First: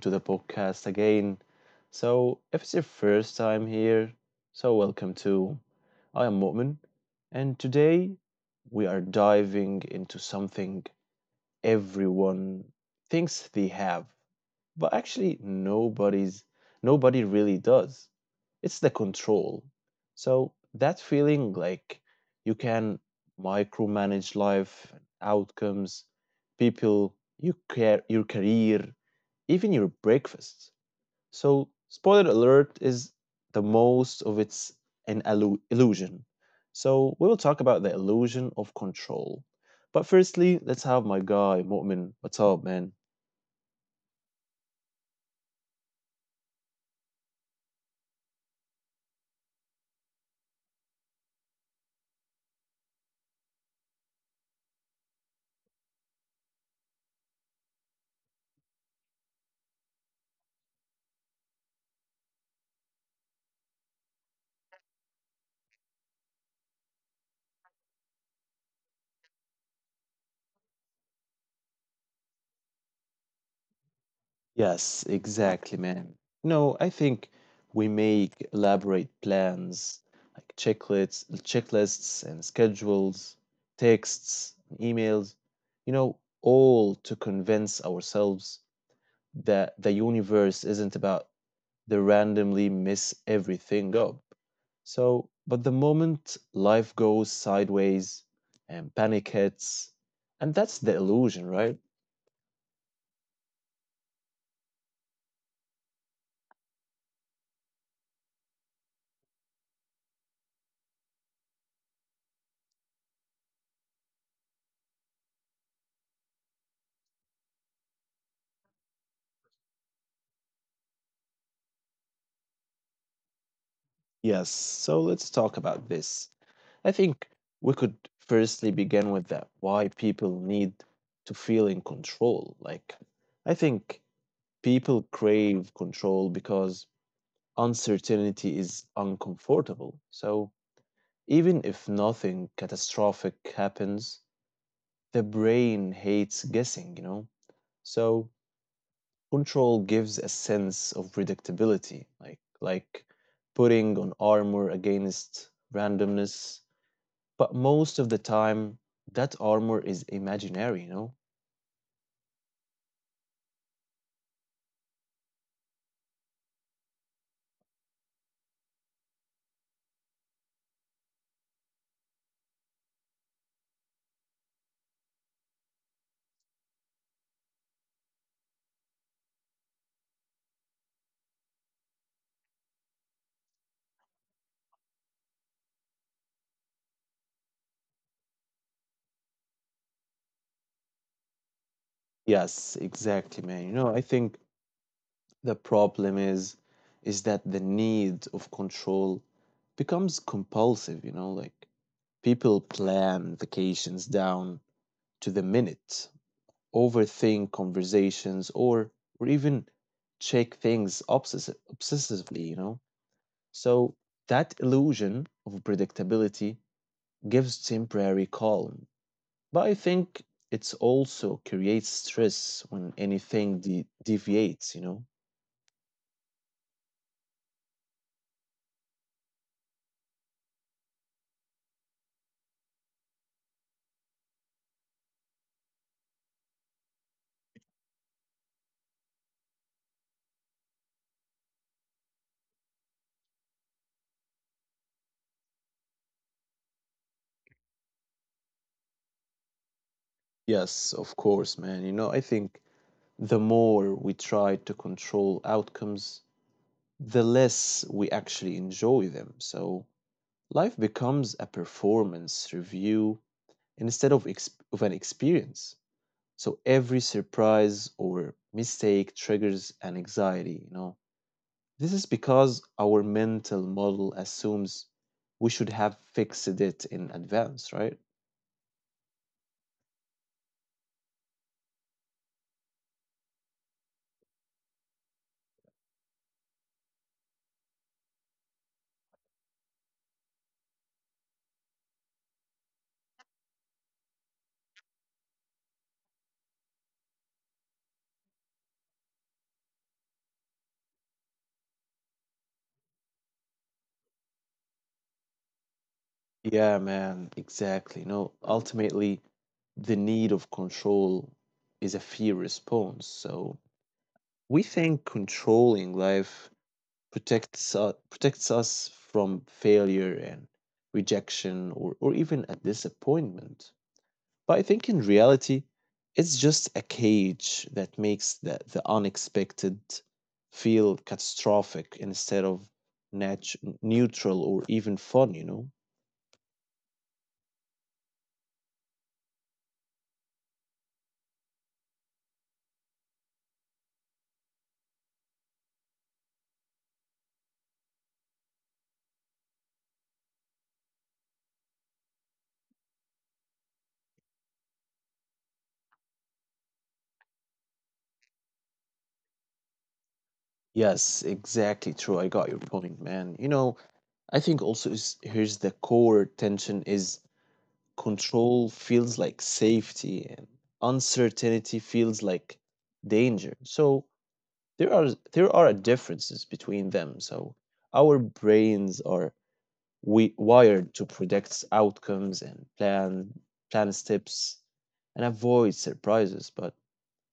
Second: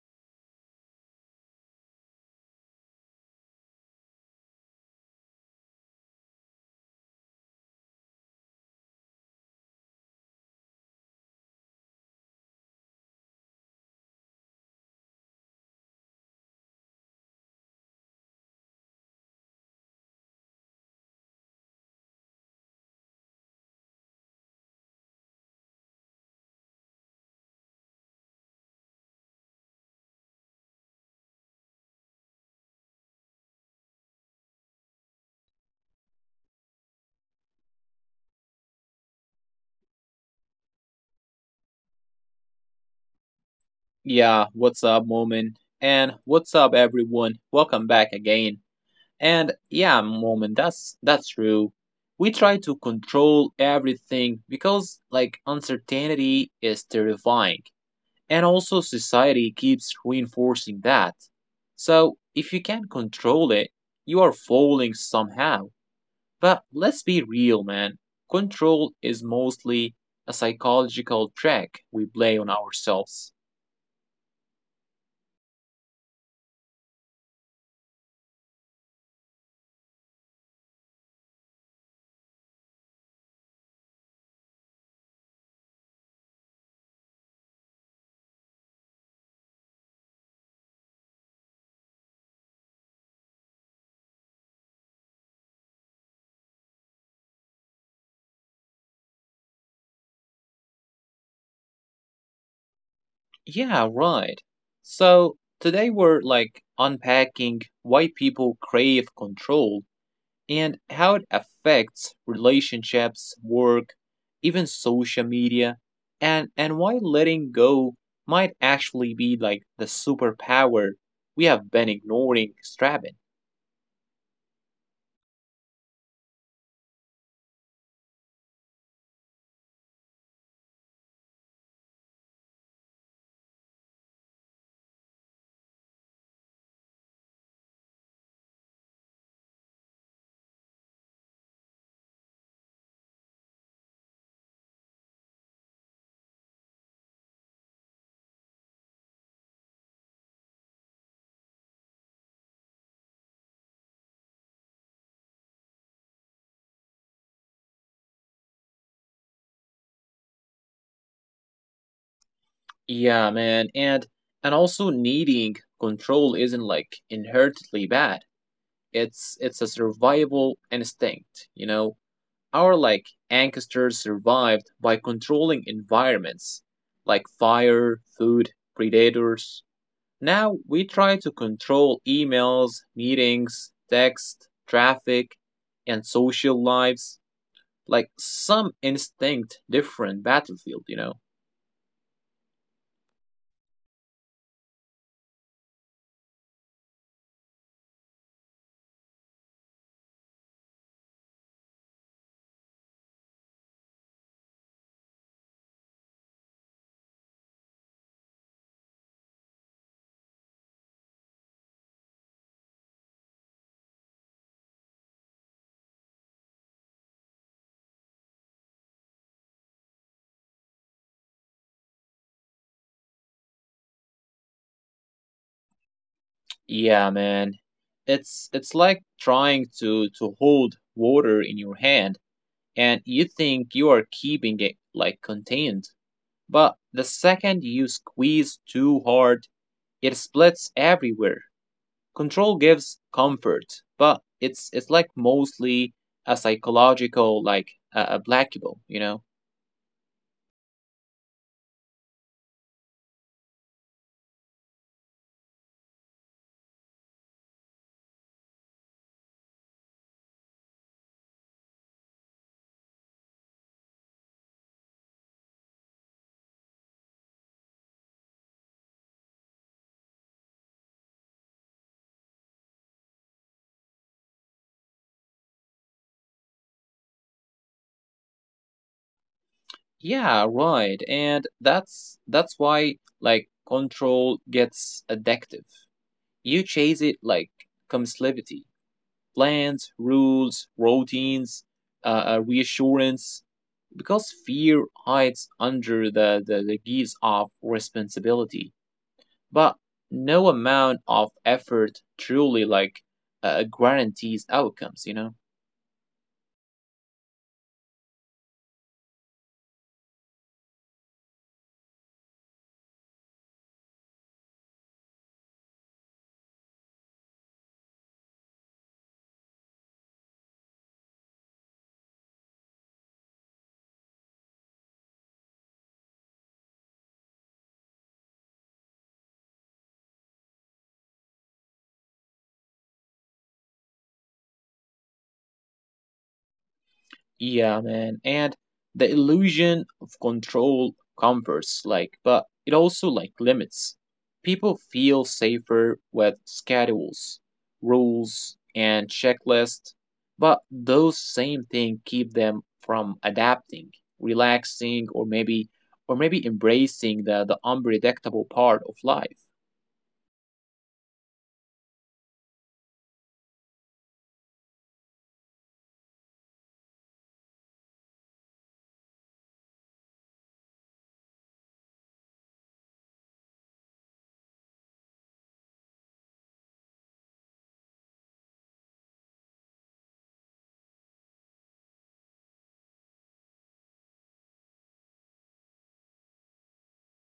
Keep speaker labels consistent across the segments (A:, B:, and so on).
A: to the podcast again. If it's your first time here, welcome too. I am Mu'min, and today we are diving into something everyone thinks they have, but actually nobody really does. It's the control. So that feeling like you can micromanage life, outcomes, people, you care, your career, even your breakfast. So, spoiler alert is the most of it's an illusion. So, we will talk about the illusion of control. But firstly, let's have my guy, Mu'min. What's up, man?
B: Yeah, what's up, Moment? And what's up, everyone? Welcome back again. And yeah, Moment, that's true. We try to control everything because like uncertainty is terrifying. And also society keeps reinforcing that. So, if you can't control it, you are falling somehow. But let's be real, man. Control is mostly a psychological trick we play on ourselves.
A: Yes, exactly, man. No, I think we make elaborate plans like checklists and schedules, texts, emails, you know, all to convince ourselves that the universe isn't about they randomly mess everything up. But the moment life goes sideways and panic hits, and that's the illusion, right?
B: Yeah, right. So today we're like unpacking why people crave control and how it affects relationships, work, even social media, and why letting go might actually be like the superpower we have been ignoring strapping.
A: Yes. So let's talk about this. I think we could firstly begin with that why people need to feel in control. Like, I think people crave control because uncertainty is uncomfortable. So, even if nothing catastrophic happens, the brain hates guessing, you know? So control gives a sense of predictability, like putting on armor against randomness. But most of the time, that armor is imaginary, you know?
B: Yeah, man, and also needing control isn't like inherently bad. It's a survival instinct, you know. Our like ancestors survived by controlling environments like fire, food, predators. Now we try to control emails, meetings, text, traffic, and social lives like some instinct different battlefield, you know.
A: Yes, exactly, man. You know, I think the problem is that the need of control becomes compulsive, you know, like people plan vacations down to the minute, overthink conversations or even check things obsessively, you know. So that illusion of predictability gives temporary calm. But I think it also creates stress when anything deviates, you know.
B: Yeah, man. It's like trying to hold water in your hand and you think you are keeping it like contained. But the second you squeeze too hard, it splits everywhere. Control gives comfort, but it's like mostly a psychological like a blackable, you know.
A: Yes, of course, man. You know, I think the more we try to control outcomes, the less we actually enjoy them. So life becomes a performance review instead of ex of an experience. So every surprise or mistake triggers an anxiety, you know. This is because our mental model assumes we should have fixed it in advance, right?
B: Yeah, right. And that's why like control gets addictive. You chase it like compulsivity, plans, rules, routines, reassurance, because fear hides under the guise of responsibility. But no amount of effort truly like guarantees outcomes, you know?
A: Yeah, man, exactly. You know, ultimately, the need of control is a fear response. So we think controlling life protects us from failure and rejection or even a disappointment. But I think in reality, it's just a cage that makes the unexpected feel catastrophic instead of neutral or even fun, you know?
B: Yeah, man. And the illusion of control comforts, like, but it also like limits. People feel safer with schedules, rules, and checklists, but those same things keep them from adapting, relaxing, or maybe embracing the unpredictable part of life.
A: Yes, exactly true. I got your point, man. You know, I think also is here's the core tension is control feels like safety and uncertainty feels like danger. So there are there are differences between them. So our brains are we wired to predict outcomes and plan steps and avoid surprises, but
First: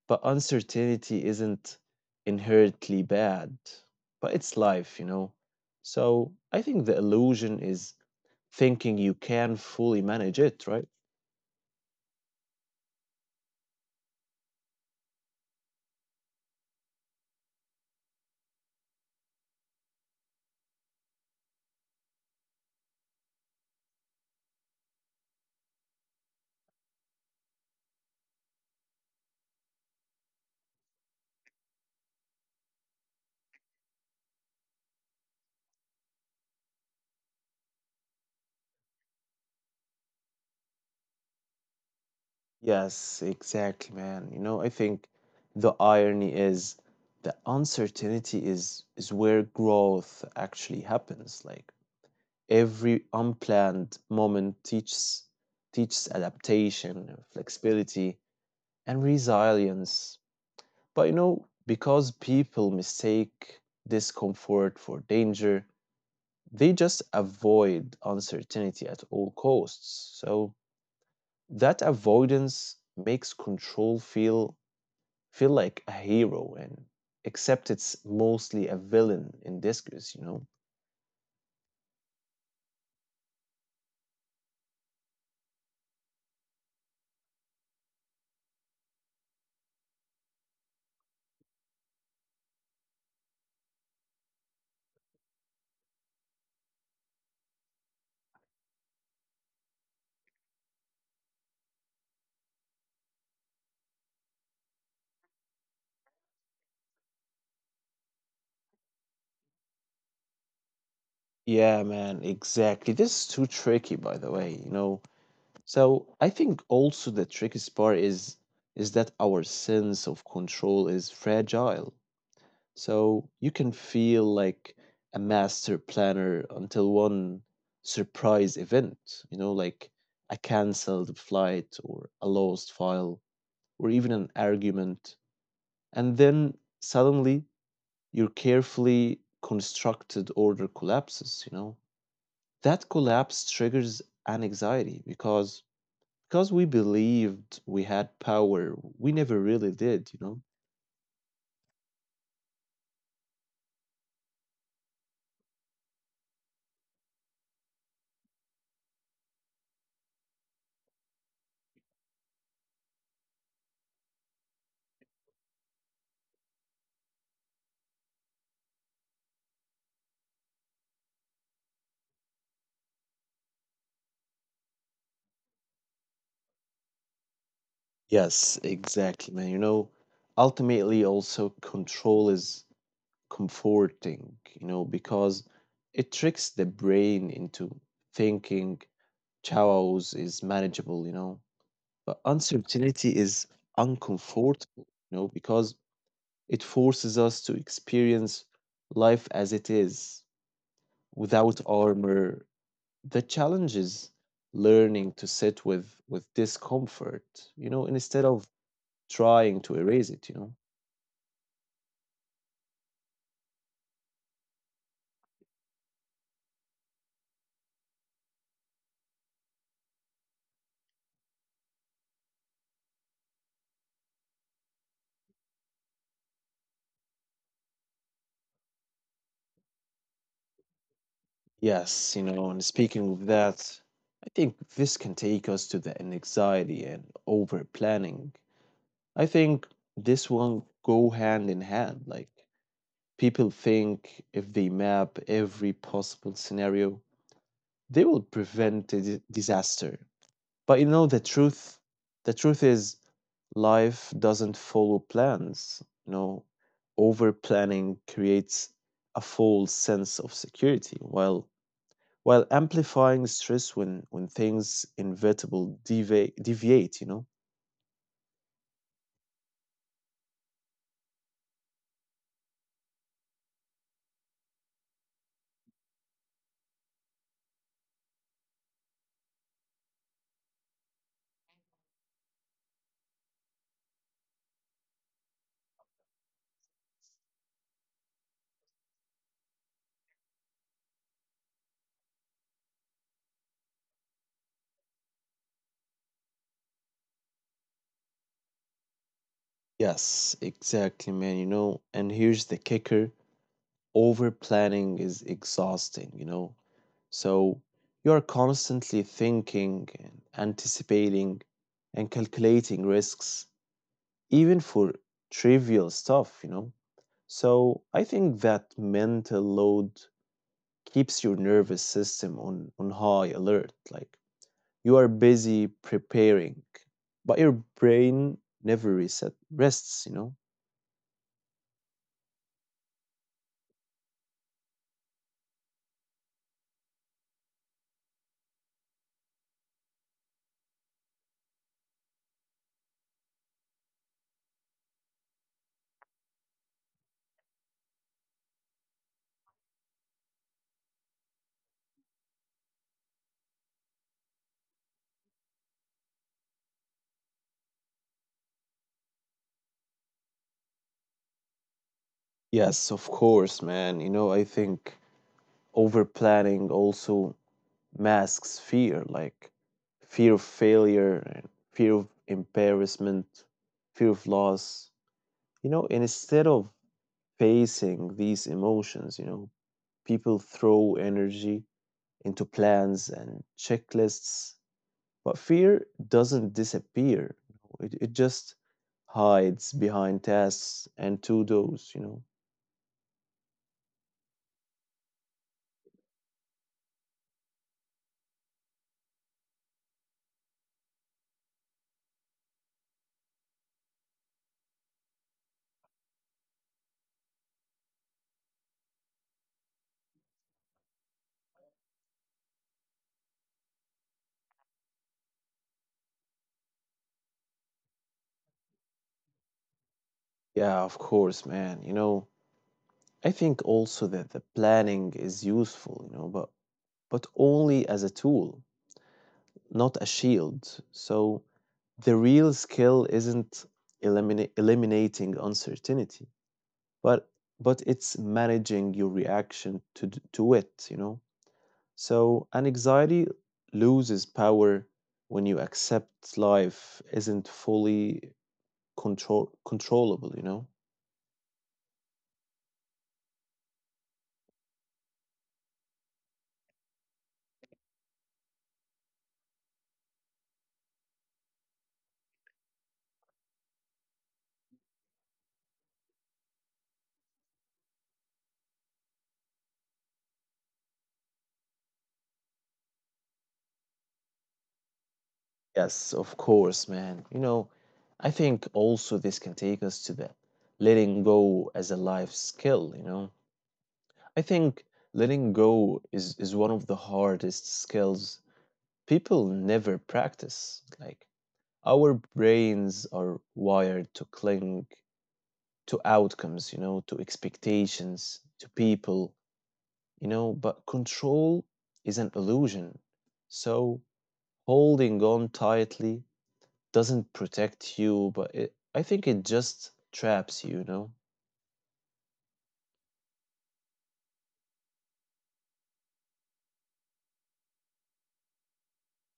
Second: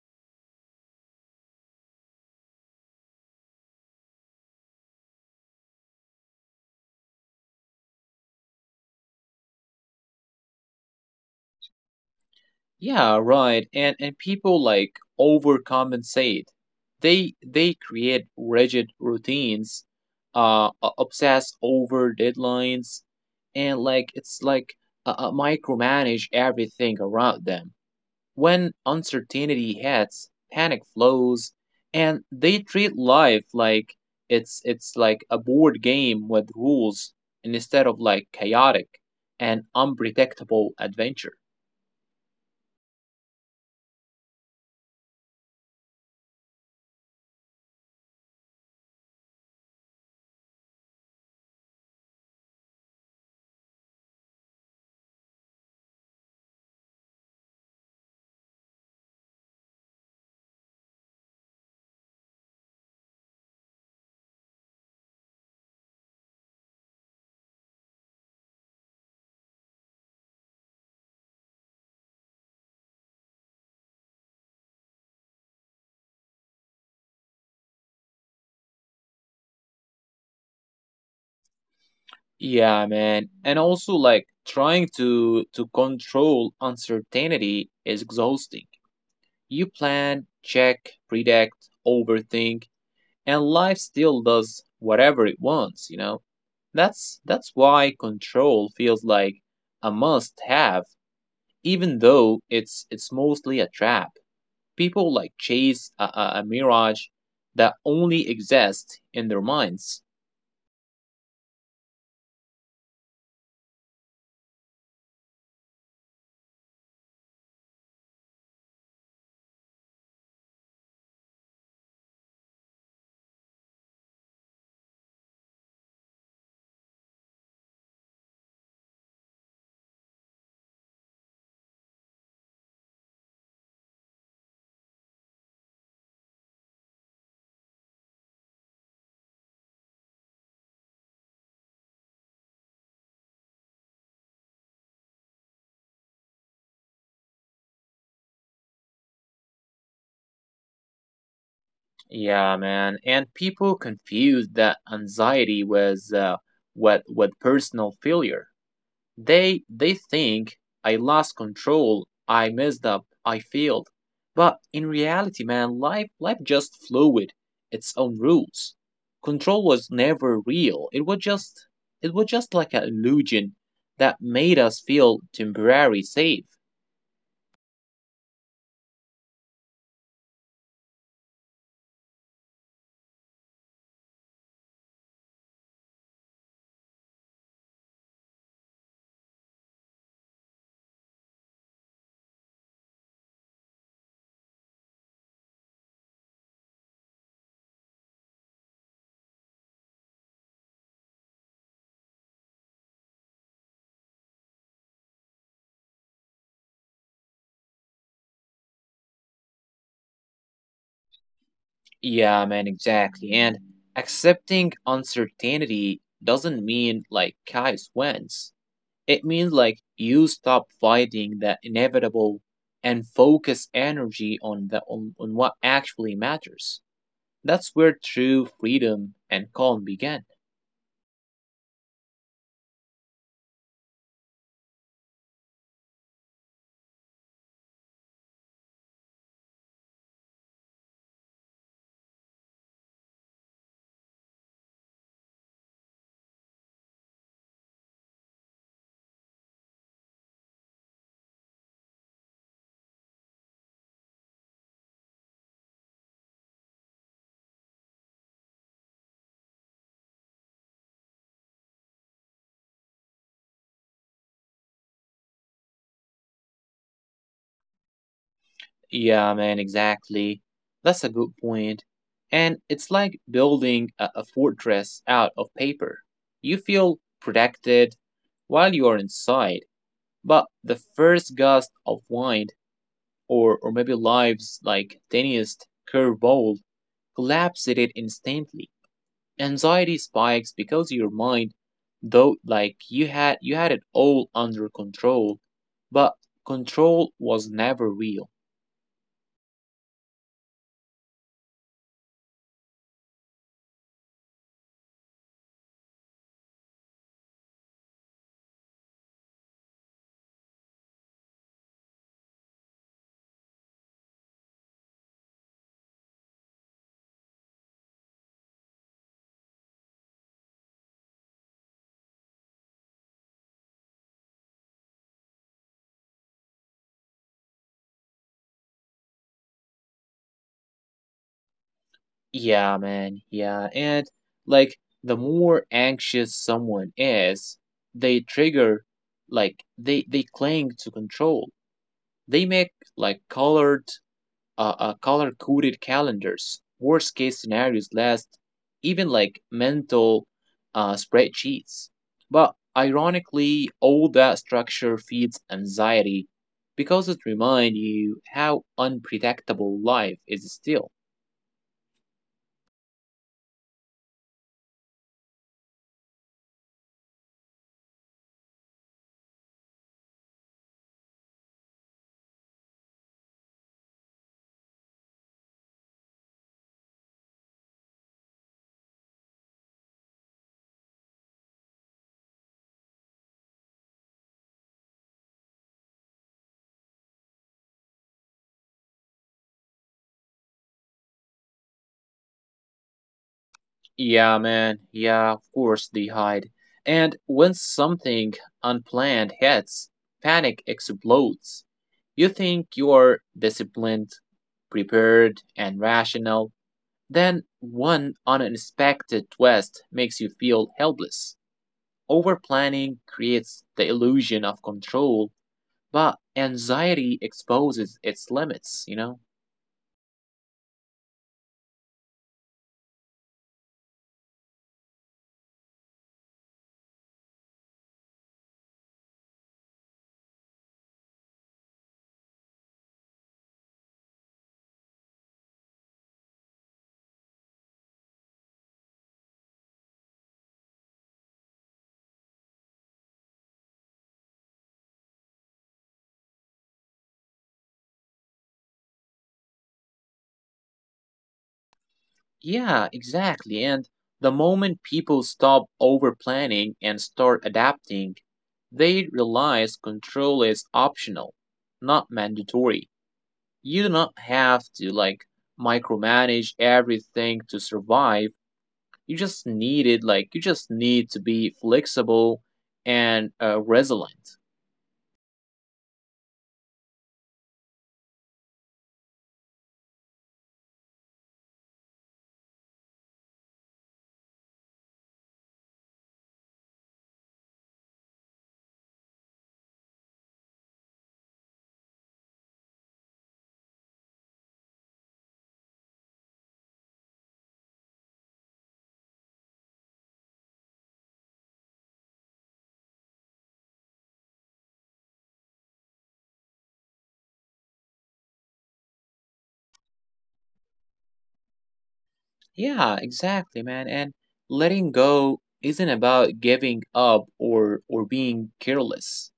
A: but uncertainty isn't inherently bad, but it's life, you know? So I think the illusion is thinking you can fully manage it, right?
B: Yeah, right. And people like overcompensate. They create rigid routines, obsess over deadlines, and like it's like micromanage everything around them. When uncertainty hits, panic flows, and they treat life like it's like a board game with rules instead of like chaotic and unpredictable adventure.
A: Yes, exactly, man. You know, I think the irony is that uncertainty is where growth actually happens. Like every unplanned moment teaches adaptation, flexibility, and resilience. But you know, because people mistake discomfort for danger, they just avoid uncertainty at all costs. So that avoidance makes control feel like a hero and except it's mostly a villain in disguise, you know?
B: Yeah, man. And also like trying to control uncertainty is exhausting. You plan, check, predict, overthink, and life still does whatever it wants, you know? That's why control feels like a must have, even though it's mostly a trap. People like chase a mirage that only exists in their minds.
A: Yeah, man, exactly. This is too tricky by the way, you know. So I think also the trickiest part is that our sense of control is fragile. So you can feel like a master planner until one surprise event, you know, like a cancelled flight or a lost file or even an argument. And then suddenly your carefully constructed order collapses, you know. That collapse triggers an anxiety because we believed we had power we never really did, you know.
B: Yeah, man. And people confuse that anxiety with with personal failure. They think I lost control, I messed up, I failed. But in reality, man, life just fluid, its own rules. Control was never real. It was just like an illusion that made us feel temporary safe.
A: Yes, exactly, man. You know, ultimately, also control is comforting, you know, because it tricks the brain into thinking chaos is manageable, you know. But uncertainty is uncomfortable, you know, because it forces us to experience life as it is without armor. The challenge is learning to sit with discomfort, you know, instead of trying to erase it, you know?
B: Yeah, man, exactly. And accepting uncertainty doesn't mean like chaos wins. It means like you stop fighting the inevitable and focus energy on on what actually matters. That's where true freedom and calm begin.
A: Yes, you know, and speaking of that, I think this can take us to the anxiety and over planning. I think this one go hand in hand. Like people think if they map every possible scenario, they will prevent a disaster. But you know the truth is life doesn't follow plans. You know, over planning creates a false sense of security while amplifying stress when things inevitable deviate, you know.
B: Yeah, man, exactly. That's a good point. And it's like building a fortress out of paper. You feel protected while you are inside. But the first gust of wind, or maybe life's like tiniest curveball, collapses it instantly. Anxiety spikes because your mind, though like you had it all under control, but control was never real.
A: Yes, exactly, man. You know, and here's the kicker, over planning is exhausting, you know. So you're constantly thinking and anticipating and calculating risks, even for trivial stuff, you know. So I think that mental load keeps your nervous system on high alert like you are busy preparing but your brain never reset rests, you know.
B: Yeah, man, yeah. And like the more anxious someone is, they trigger like they cling to control. They make like color coded calendars, worst case scenarios list, even like mental spreadsheets. But ironically, all that structure feeds anxiety because it reminds you how unpredictable life is still.
A: Yes, of course, man. You know, I think over planning also masks fear, like fear of failure and fear of embarrassment, fear of loss, you know. And instead of facing these emotions, you know, people throw energy into plans and checklists. But fear doesn't disappear. It just hides behind tasks and to-dos, you know?
B: Yeah, man. Yeah, of course they hide. And when something unplanned hits, panic explodes. You think you are disciplined, prepared, and rational. Then one unexpected twist makes you feel helpless. Overplanning creates the illusion of control, but anxiety exposes its limits, you know?
A: Yeah, of course, man. You know, I think also that the planning is useful, you know, but only as a tool, not a shield. So the real skill isn't eliminating uncertainty, but but it's managing your reaction to to it, you know? So, an anxiety loses power when you accept life isn't fully controllable, you know?
B: Yeah, exactly. And the moment people stop overplanning and start adapting, they realize control is optional, not mandatory. You do not have to like micromanage everything to survive. You just needed like you just need to be flexible and resilient.
A: Yes, of course, man. You know, I think also this can take us to the letting go as a life skill, you know? I think is one of the hardest skills people never practice. Like, our brains are wired to cling to outcomes, you know, to expectations, to people, you know, but control is an illusion. So holding on tightly doesn't protect you, but I think it just traps you, you know?
B: Yeah, exactly, man. And letting go isn't about giving up or being careless.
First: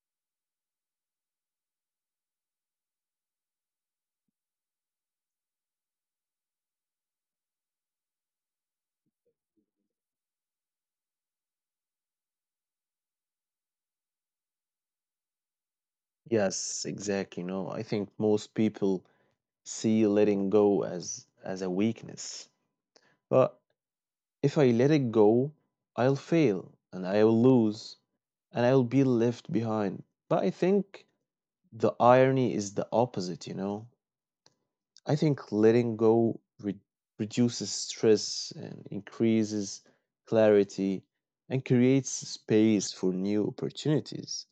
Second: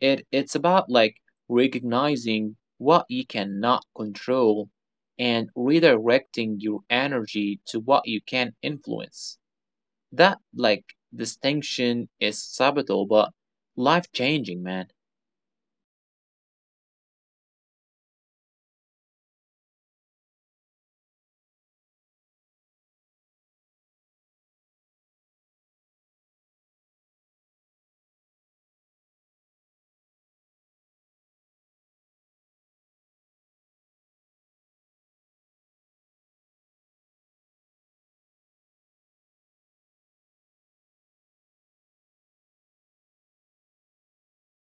B: It's about like recognizing what you cannot control and redirecting your energy to what you can influence. That like distinction is subtle but life changing, man.
A: Yes, exactly. You know, I think most people see letting go as a weakness. But if I let it go, I'll fail and I'll lose and I'll be left behind. But I think the irony is the opposite, you know? I think letting go reduces stress and increases clarity and creates space for new opportunities.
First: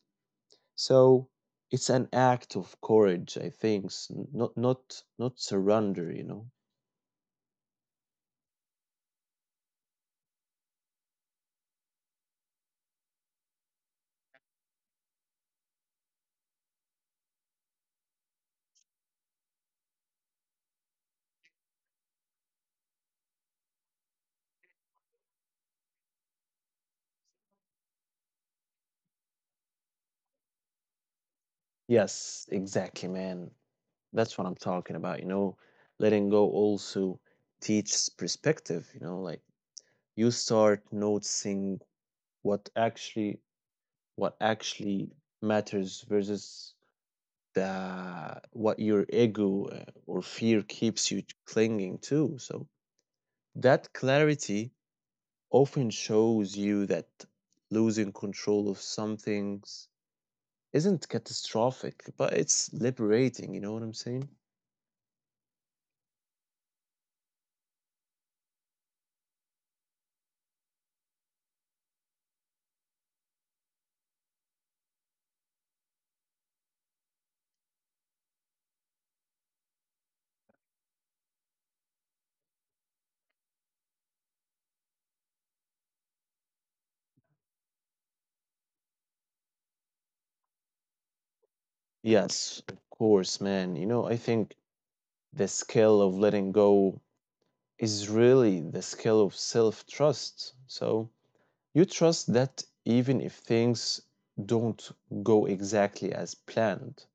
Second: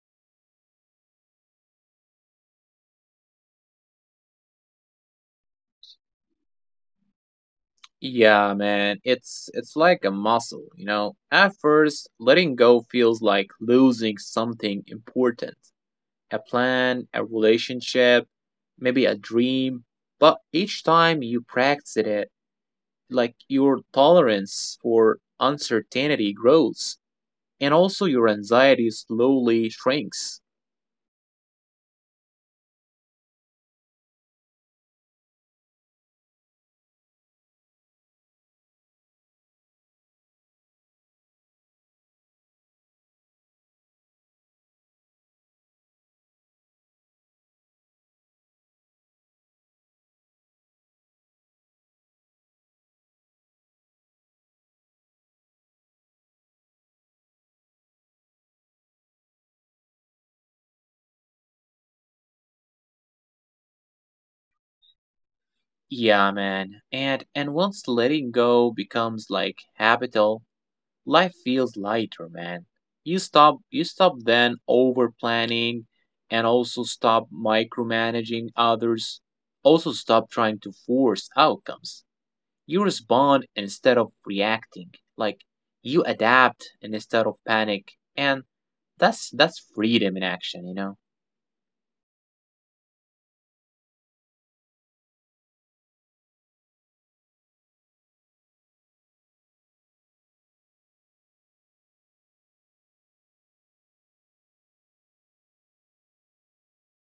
A: So it's an act of courage, I think, not surrender, you know?
B: Yeah, man, it's like a muscle, you know. At first, letting go feels like losing something important, a plan, a relationship, maybe a dream, but each time you practice it, like your tolerance for uncertainty grows and also your anxiety slowly shrinks.
A: Yes, exactly, man. That's what I'm talking about, you know? Letting go also teaches perspective, you know, like you start noticing what actually what actually matters versus the what your ego or fear keeps you clinging to. So that clarity often shows you that losing control of some things isn't catastrophic, but it's liberating, you know what I'm saying?
B: Yeah, man. And once letting go becomes like habitual, life feels lighter, man. You stop then over planning and also stop micromanaging others. Also stop trying to force outcomes. You respond instead of reacting. Like you adapt instead of panic. And that's freedom in action, you know?
A: Yes, of course, man. You know, I think the skill of letting go is really the skill of self trust. So you trust that even if things don't go exactly as planned.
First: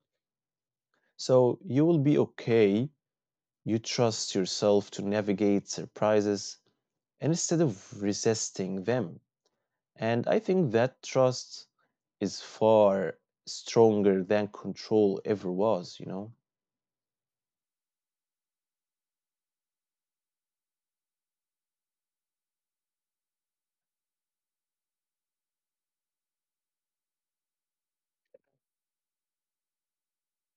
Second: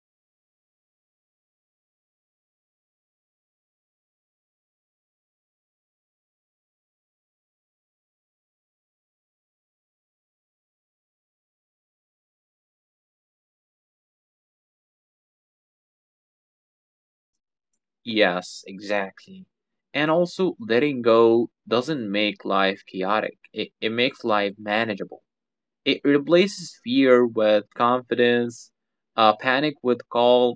A: So you will be okay. You trust yourself to navigate surprises instead of resisting them. And I think that trust is far stronger than control ever was, you know?
B: Yes, exactly. And also letting go doesn't make life chaotic. It makes life manageable. It replaces fear with confidence, panic with calm,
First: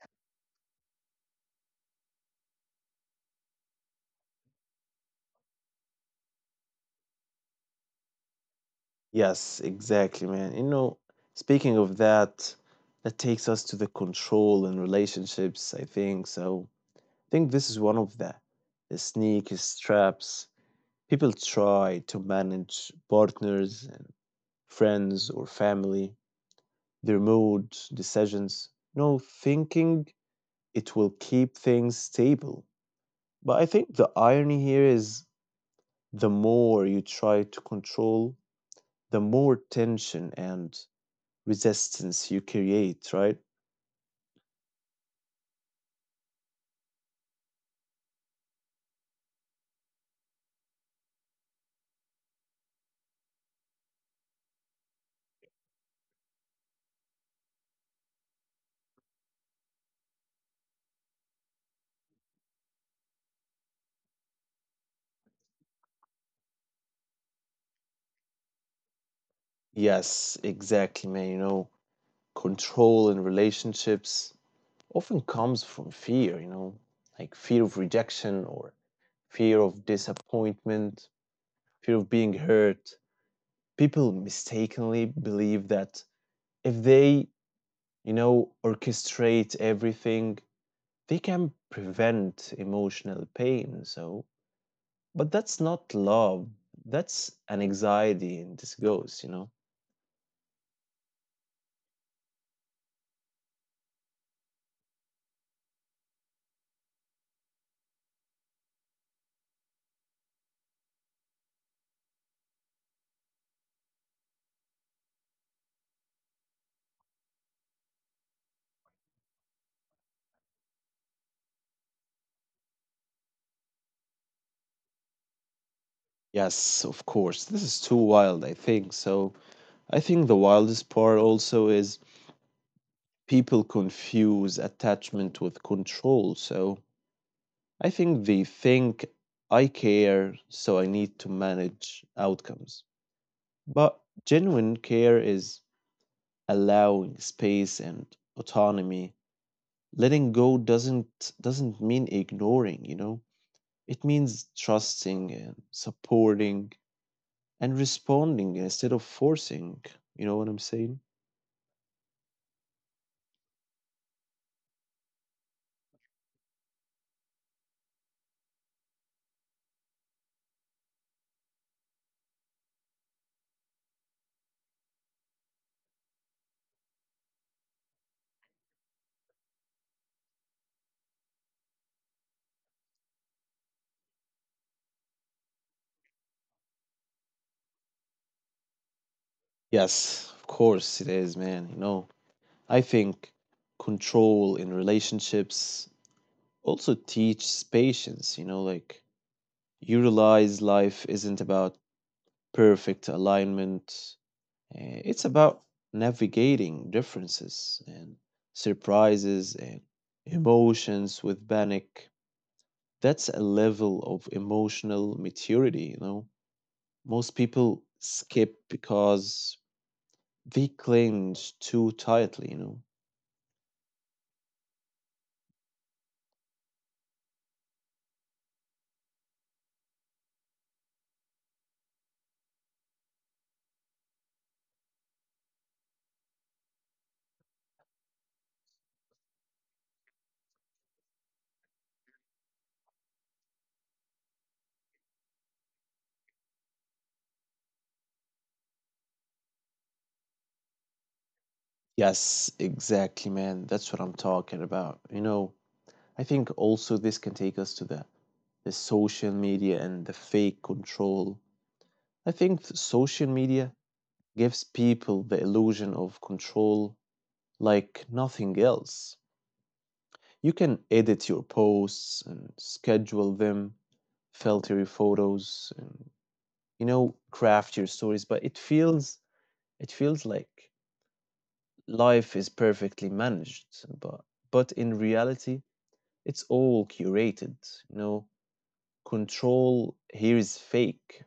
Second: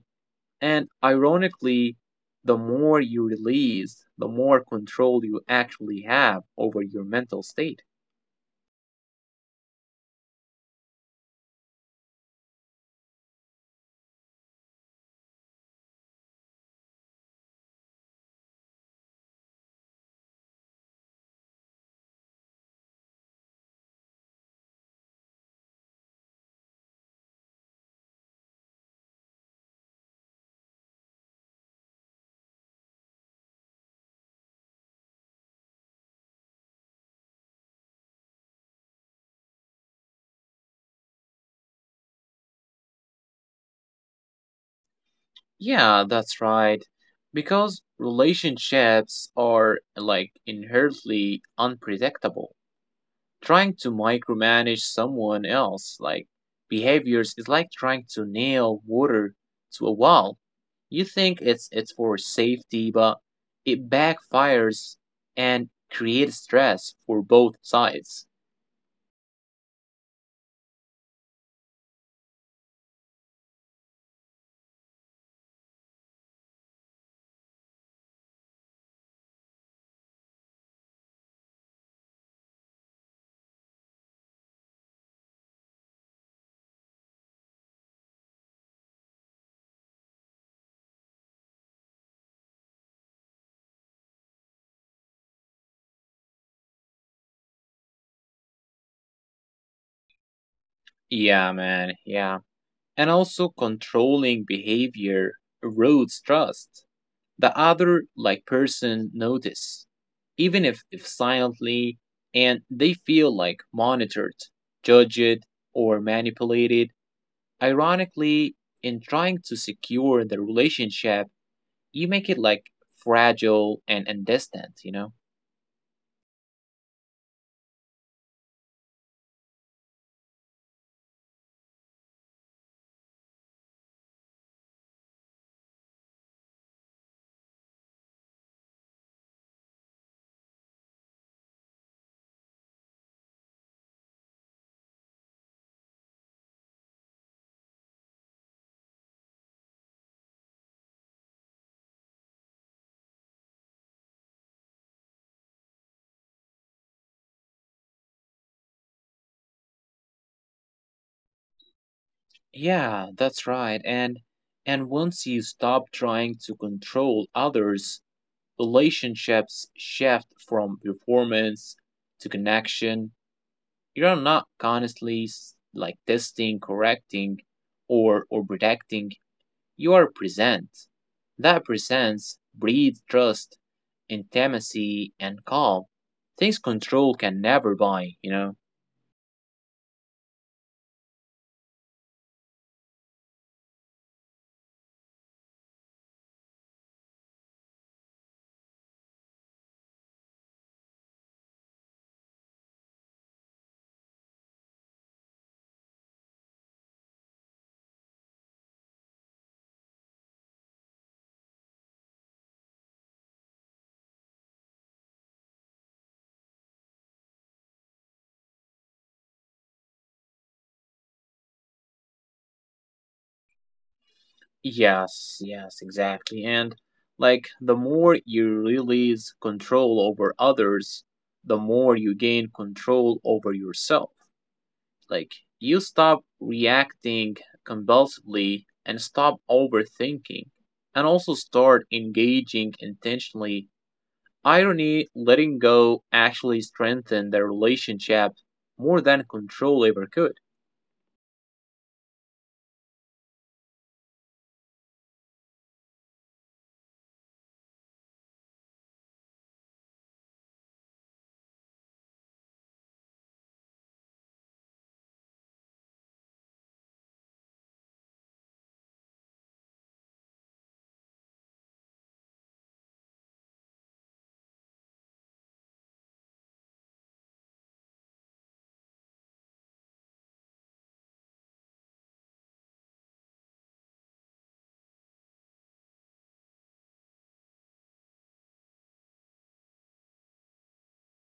B: and ironically, the more you release, the more control you actually have over your mental state.
A: Yes, exactly, man. You know, speaking of that, that takes us to the control in relationships, I think. So I think this is one of the sneaky traps, people try to manage partners and friends or family, their mood, decisions, no thinking it will keep things stable. But I think the irony here is the more you try to control, the more tension and resistance you create, right?
B: Yeah, that's right. Because relationships are like inherently unpredictable. Trying to micromanage someone else like behaviors is like trying to nail water to a wall. You think it's for safety, but it backfires and creates stress for both sides.
A: Yes, exactly, man. You know, control in relationships often comes from fear, you know, like fear of rejection or fear of disappointment, fear of being hurt. People mistakenly believe that if they, you know, orchestrate everything, they can prevent emotional pain. So, but that's not love. That's an anxiety in disguise, you know?
B: Yeah, man, yeah. And also controlling behavior erodes trust. The other like person notice, even if silently, and they feel like monitored, judged, or manipulated. Ironically, in trying to secure the relationship, you make it like fragile and, distant, you know.
A: Yes, of course. This is too wild, I think. So, I think the wildest part also is people confuse attachment with control. So I think they think I care, so I need to manage outcomes. But genuine care is allowing space and autonomy. Letting go doesn't mean ignoring, you know. It means trusting and supporting and responding instead of forcing. You know what I'm saying?
B: Yeah, that's right. And once you stop trying to control others, relationships shift from performance to connection. You're not constantly like testing, correcting, or protecting. You are present. That presence breeds trust, intimacy, and calm. Things control can never buy. You know.
A: Yes, of course it is, man. You know, I think control in relationships also teaches patience, you know, like you realize life isn't about perfect alignment, it's about navigating differences and surprises and emotions with panic. That's a level of emotional maturity, you know. Most people skip because they cling too tightly, you know.
B: Yes. Yes. Exactly. And like the more you release control over others, the more you gain control over yourself. Like you stop reacting compulsively and stop overthinking and also start engaging intentionally. Irony, letting go actually strengthened the relationship more than control ever could.
A: Yes, exactly, man. That's what I'm talking about. You know, I think also this can take us to the social media and the fake control. I think social media gives people the illusion of control like nothing else. You can edit your posts and schedule them, filter your photos, and you know, craft your stories, but it feels like life is perfectly managed, but but in reality it's all curated, you know. Control here is fake,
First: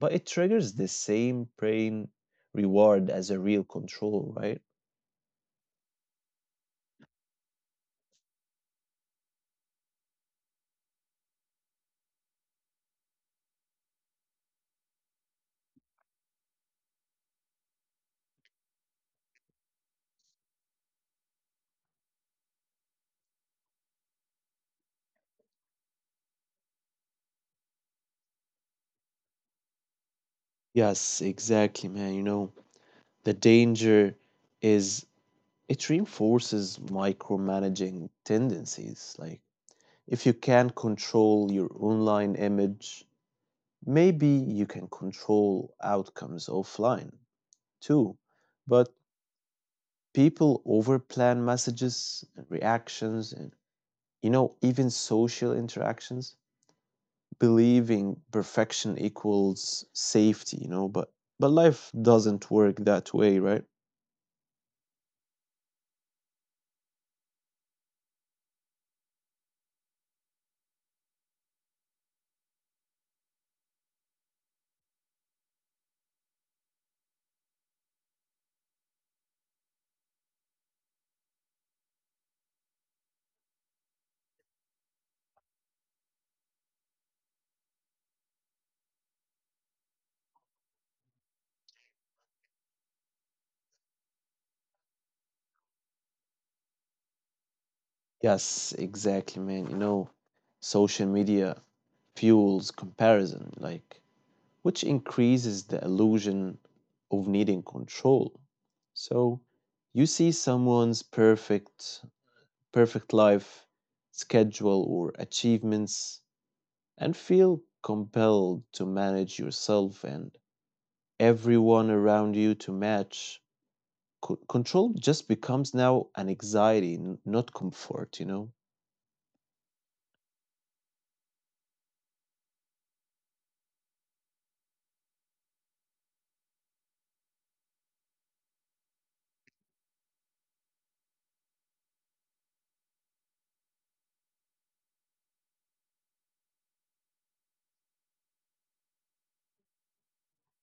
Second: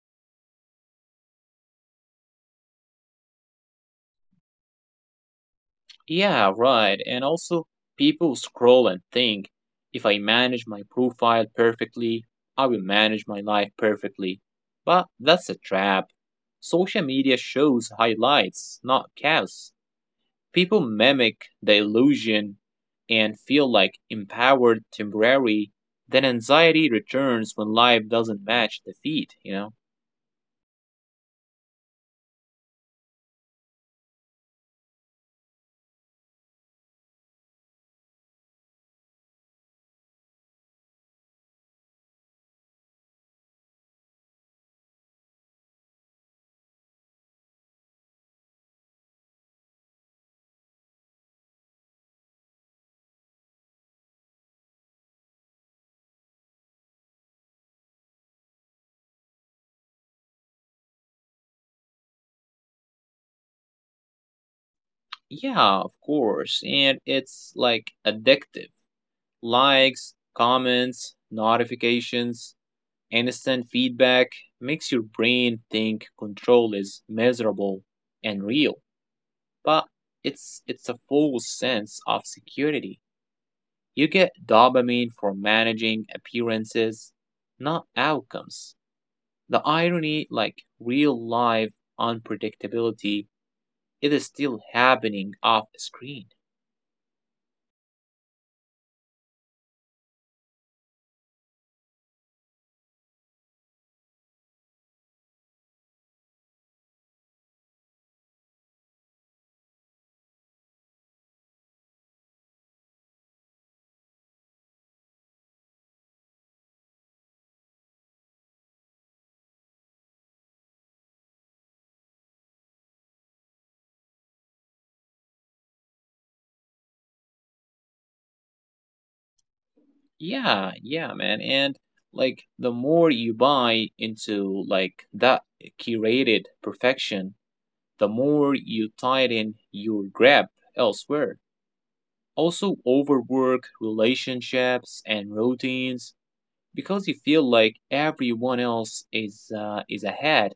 A: but it triggers the same brain reward as a real control, right?
B: Yeah, right. And also, people scroll and think if I manage my profile perfectly, I will manage my life perfectly. But that's a trap. Social media shows highlights, not chaos. People mimic the illusion and feel like empowered temporarily. Then anxiety returns when life doesn't match the feed, you know?
A: Yes, exactly, man. You know, the danger is it reinforces micromanaging tendencies. Like, if you can control your online image, maybe you can control outcomes offline too. But people overplan messages and reactions and you know, even social interactions, believing perfection equals safety, you know, but life doesn't work that way, right?
B: Yeah, of course. And it's like addictive. Likes, comments, notifications, instant feedback makes your brain think control is measurable and real. But it's a false sense of security. You get dopamine for managing appearances, not outcomes. The irony, like real life unpredictability, it is still happening off screen.
A: Yes, exactly, man. You know, social media fuels comparison, like which increases the illusion of needing control. So you see someone's perfect perfect life schedule or achievements and feel compelled to manage yourself and everyone around you to match. Control just becomes now an anxiety, not comfort, you know.
B: Yeah, man. And like the more you buy into like that curated perfection, the more you tighten your grip elsewhere. Also, overwork relationships and routines because you feel like everyone else is ahead,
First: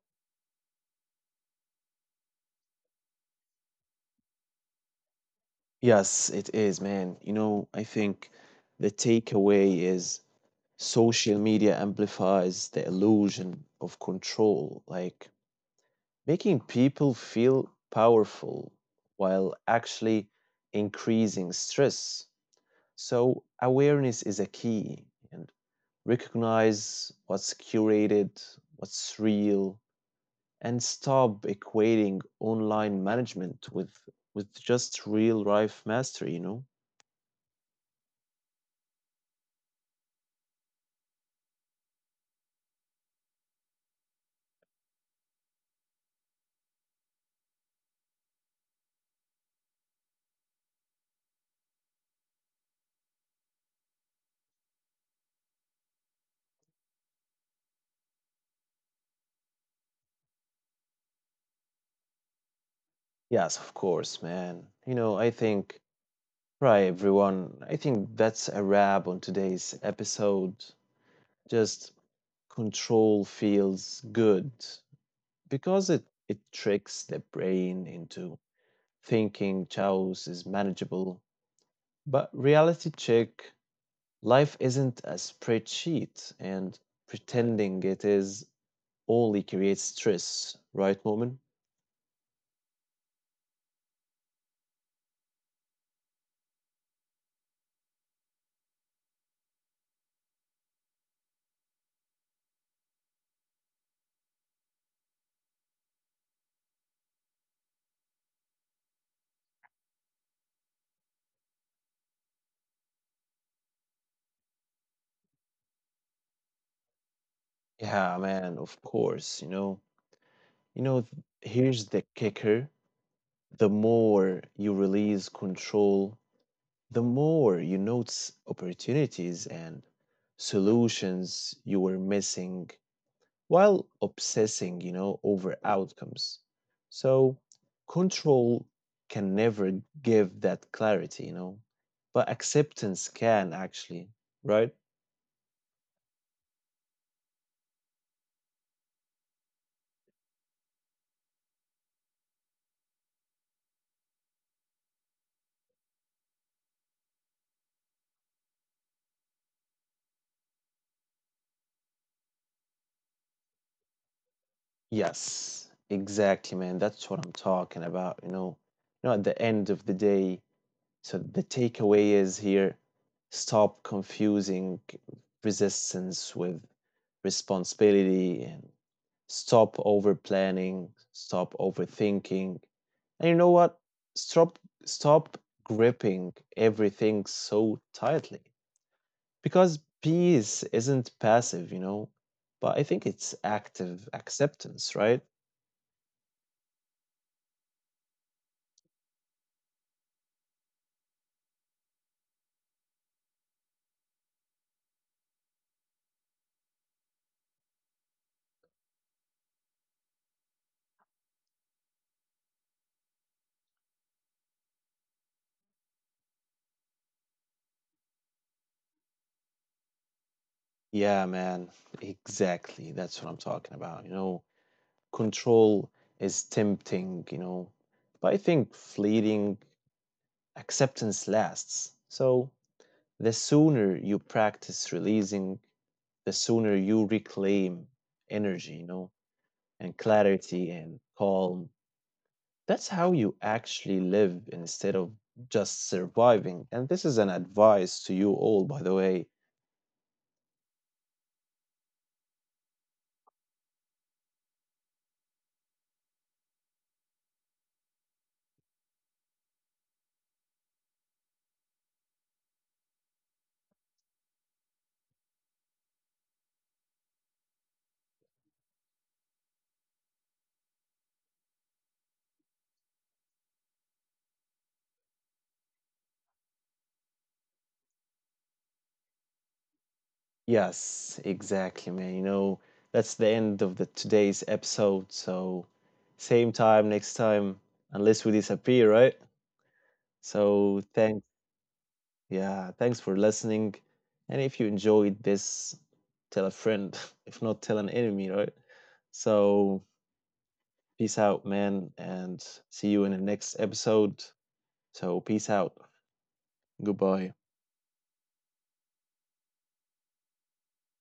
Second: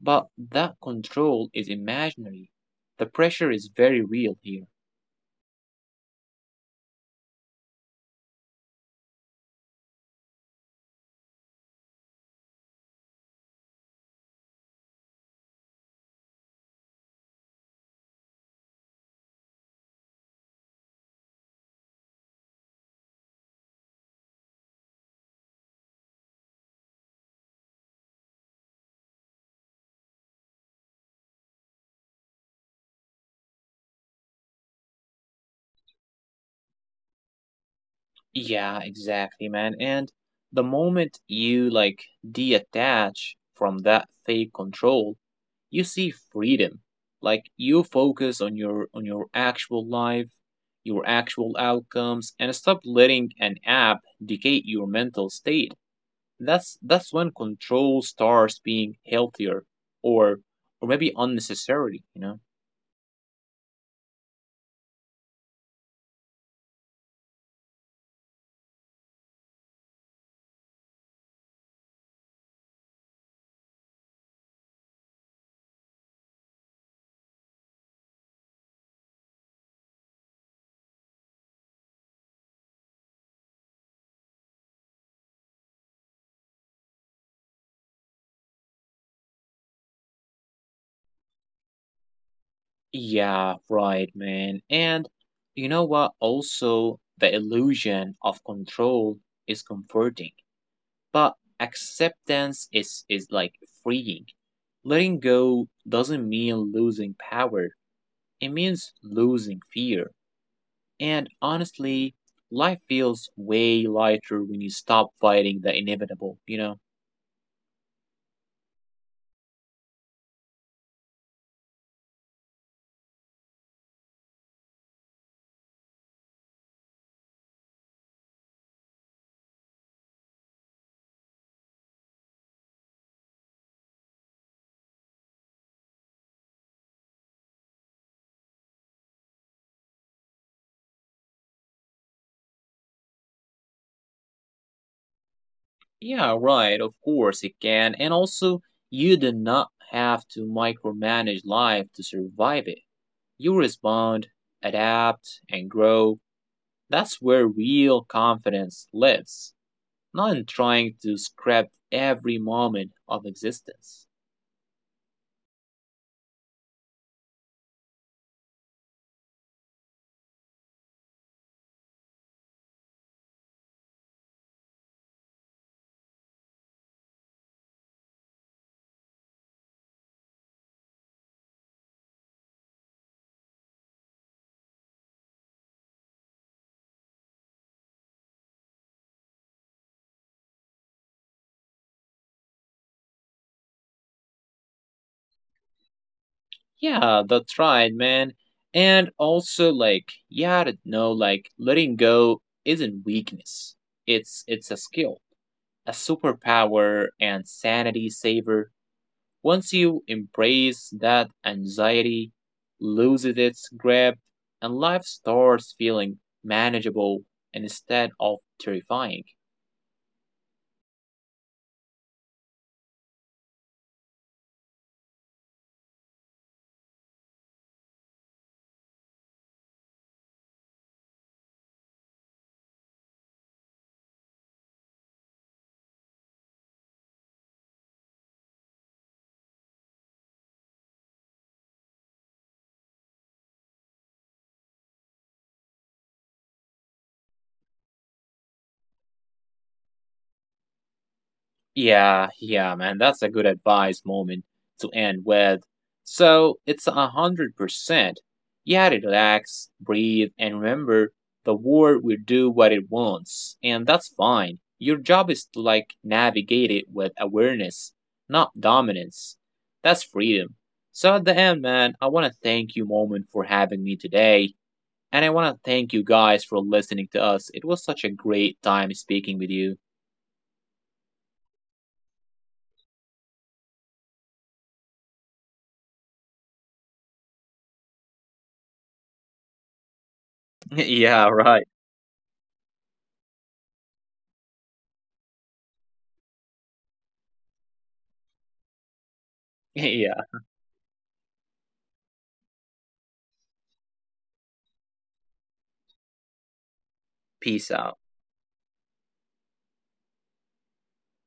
B: but that control is imaginary. The pressure is very real here.
A: Yes, it is, man. You know, I think the takeaway is social media amplifies the illusion of control, like making people feel powerful while actually increasing stress. So awareness is a key, and recognize what's curated, what's real, and stop equating online management with just real life mastery, you know.
B: Yeah, exactly, man. And the moment you like detach from that fake control, you see freedom. Like you focus on your actual life, your actual outcomes, and stop letting an app dictate your mental state. That's when control starts being healthier or or maybe unnecessarily, you know?
A: Yes, of course, man. You know, I think, right everyone, I think that's a wrap on today's episode. Just control feels good because it tricks the brain into thinking chaos is manageable. But reality check, life isn't a spreadsheet and pretending it is only creates stress, right, Moment?
B: Yeah, right, man. And you know what? Also, the illusion of control is comforting, but acceptance is like freeing. Letting go doesn't mean losing power. It means losing fear. And honestly, life feels way lighter when you stop fighting the inevitable, you know?
A: Yeah, man, of course. You know, here's the kicker. The more you release control, the more you notice opportunities and solutions you were missing while obsessing, you know, over outcomes. So control can never give that clarity, you know, but acceptance can actually, right?
B: Yeah, right. Of course it can. And also, you do not have to micromanage life to survive it. You respond, adapt, and grow. That's where real confidence lives, not in trying to script every moment of existence.
A: Yes, exactly, man. That's what I'm talking about. You know, at the end of the day, so the takeaway is here, stop confusing resistance with responsibility and stop over planning, stop overthinking. And you know what? Stop Stop gripping everything so tightly. Because peace isn't passive, you know, but I think it's active acceptance, right?
B: Yeah, that's right, man. And also, like, yeah, I don't know, like, letting go isn't weakness. It's a skill, a superpower, and sanity saver. Once you embrace that, anxiety loses its grip and life starts feeling manageable instead of terrifying.
A: Yeah, man. Exactly. That's what I'm talking about. You know, control is tempting, you know, but I think fleeting acceptance lasts. So the sooner you practice releasing, the sooner you reclaim energy, you know, and clarity and calm. That's how you actually live instead of just surviving. And this is an advice to you all, by the way.
B: Yeah, man, that's a good advice, Moment, to end with. So it's 100%. Yeah, relax, breathe, and remember the world will do what it wants, and that's fine. Your job is to like navigate it with awareness, not dominance. That's freedom. So at the end, man, I want to thank you, Moment, for having me today. And I want to thank you guys for listening to us. It was such a great time speaking with you.
A: Yes, exactly, man. You know, that's the end of the today's episode. So, same time next time, unless we disappear, right? So, thanks.
B: Yeah, right.
A: Yeah, thanks for listening. And if you enjoyed this, tell a friend. If not, tell an enemy, right? So,
B: Yeah.
A: peace out, man, and see you in the next episode. So, peace out. Goodbye.
B: Peace out.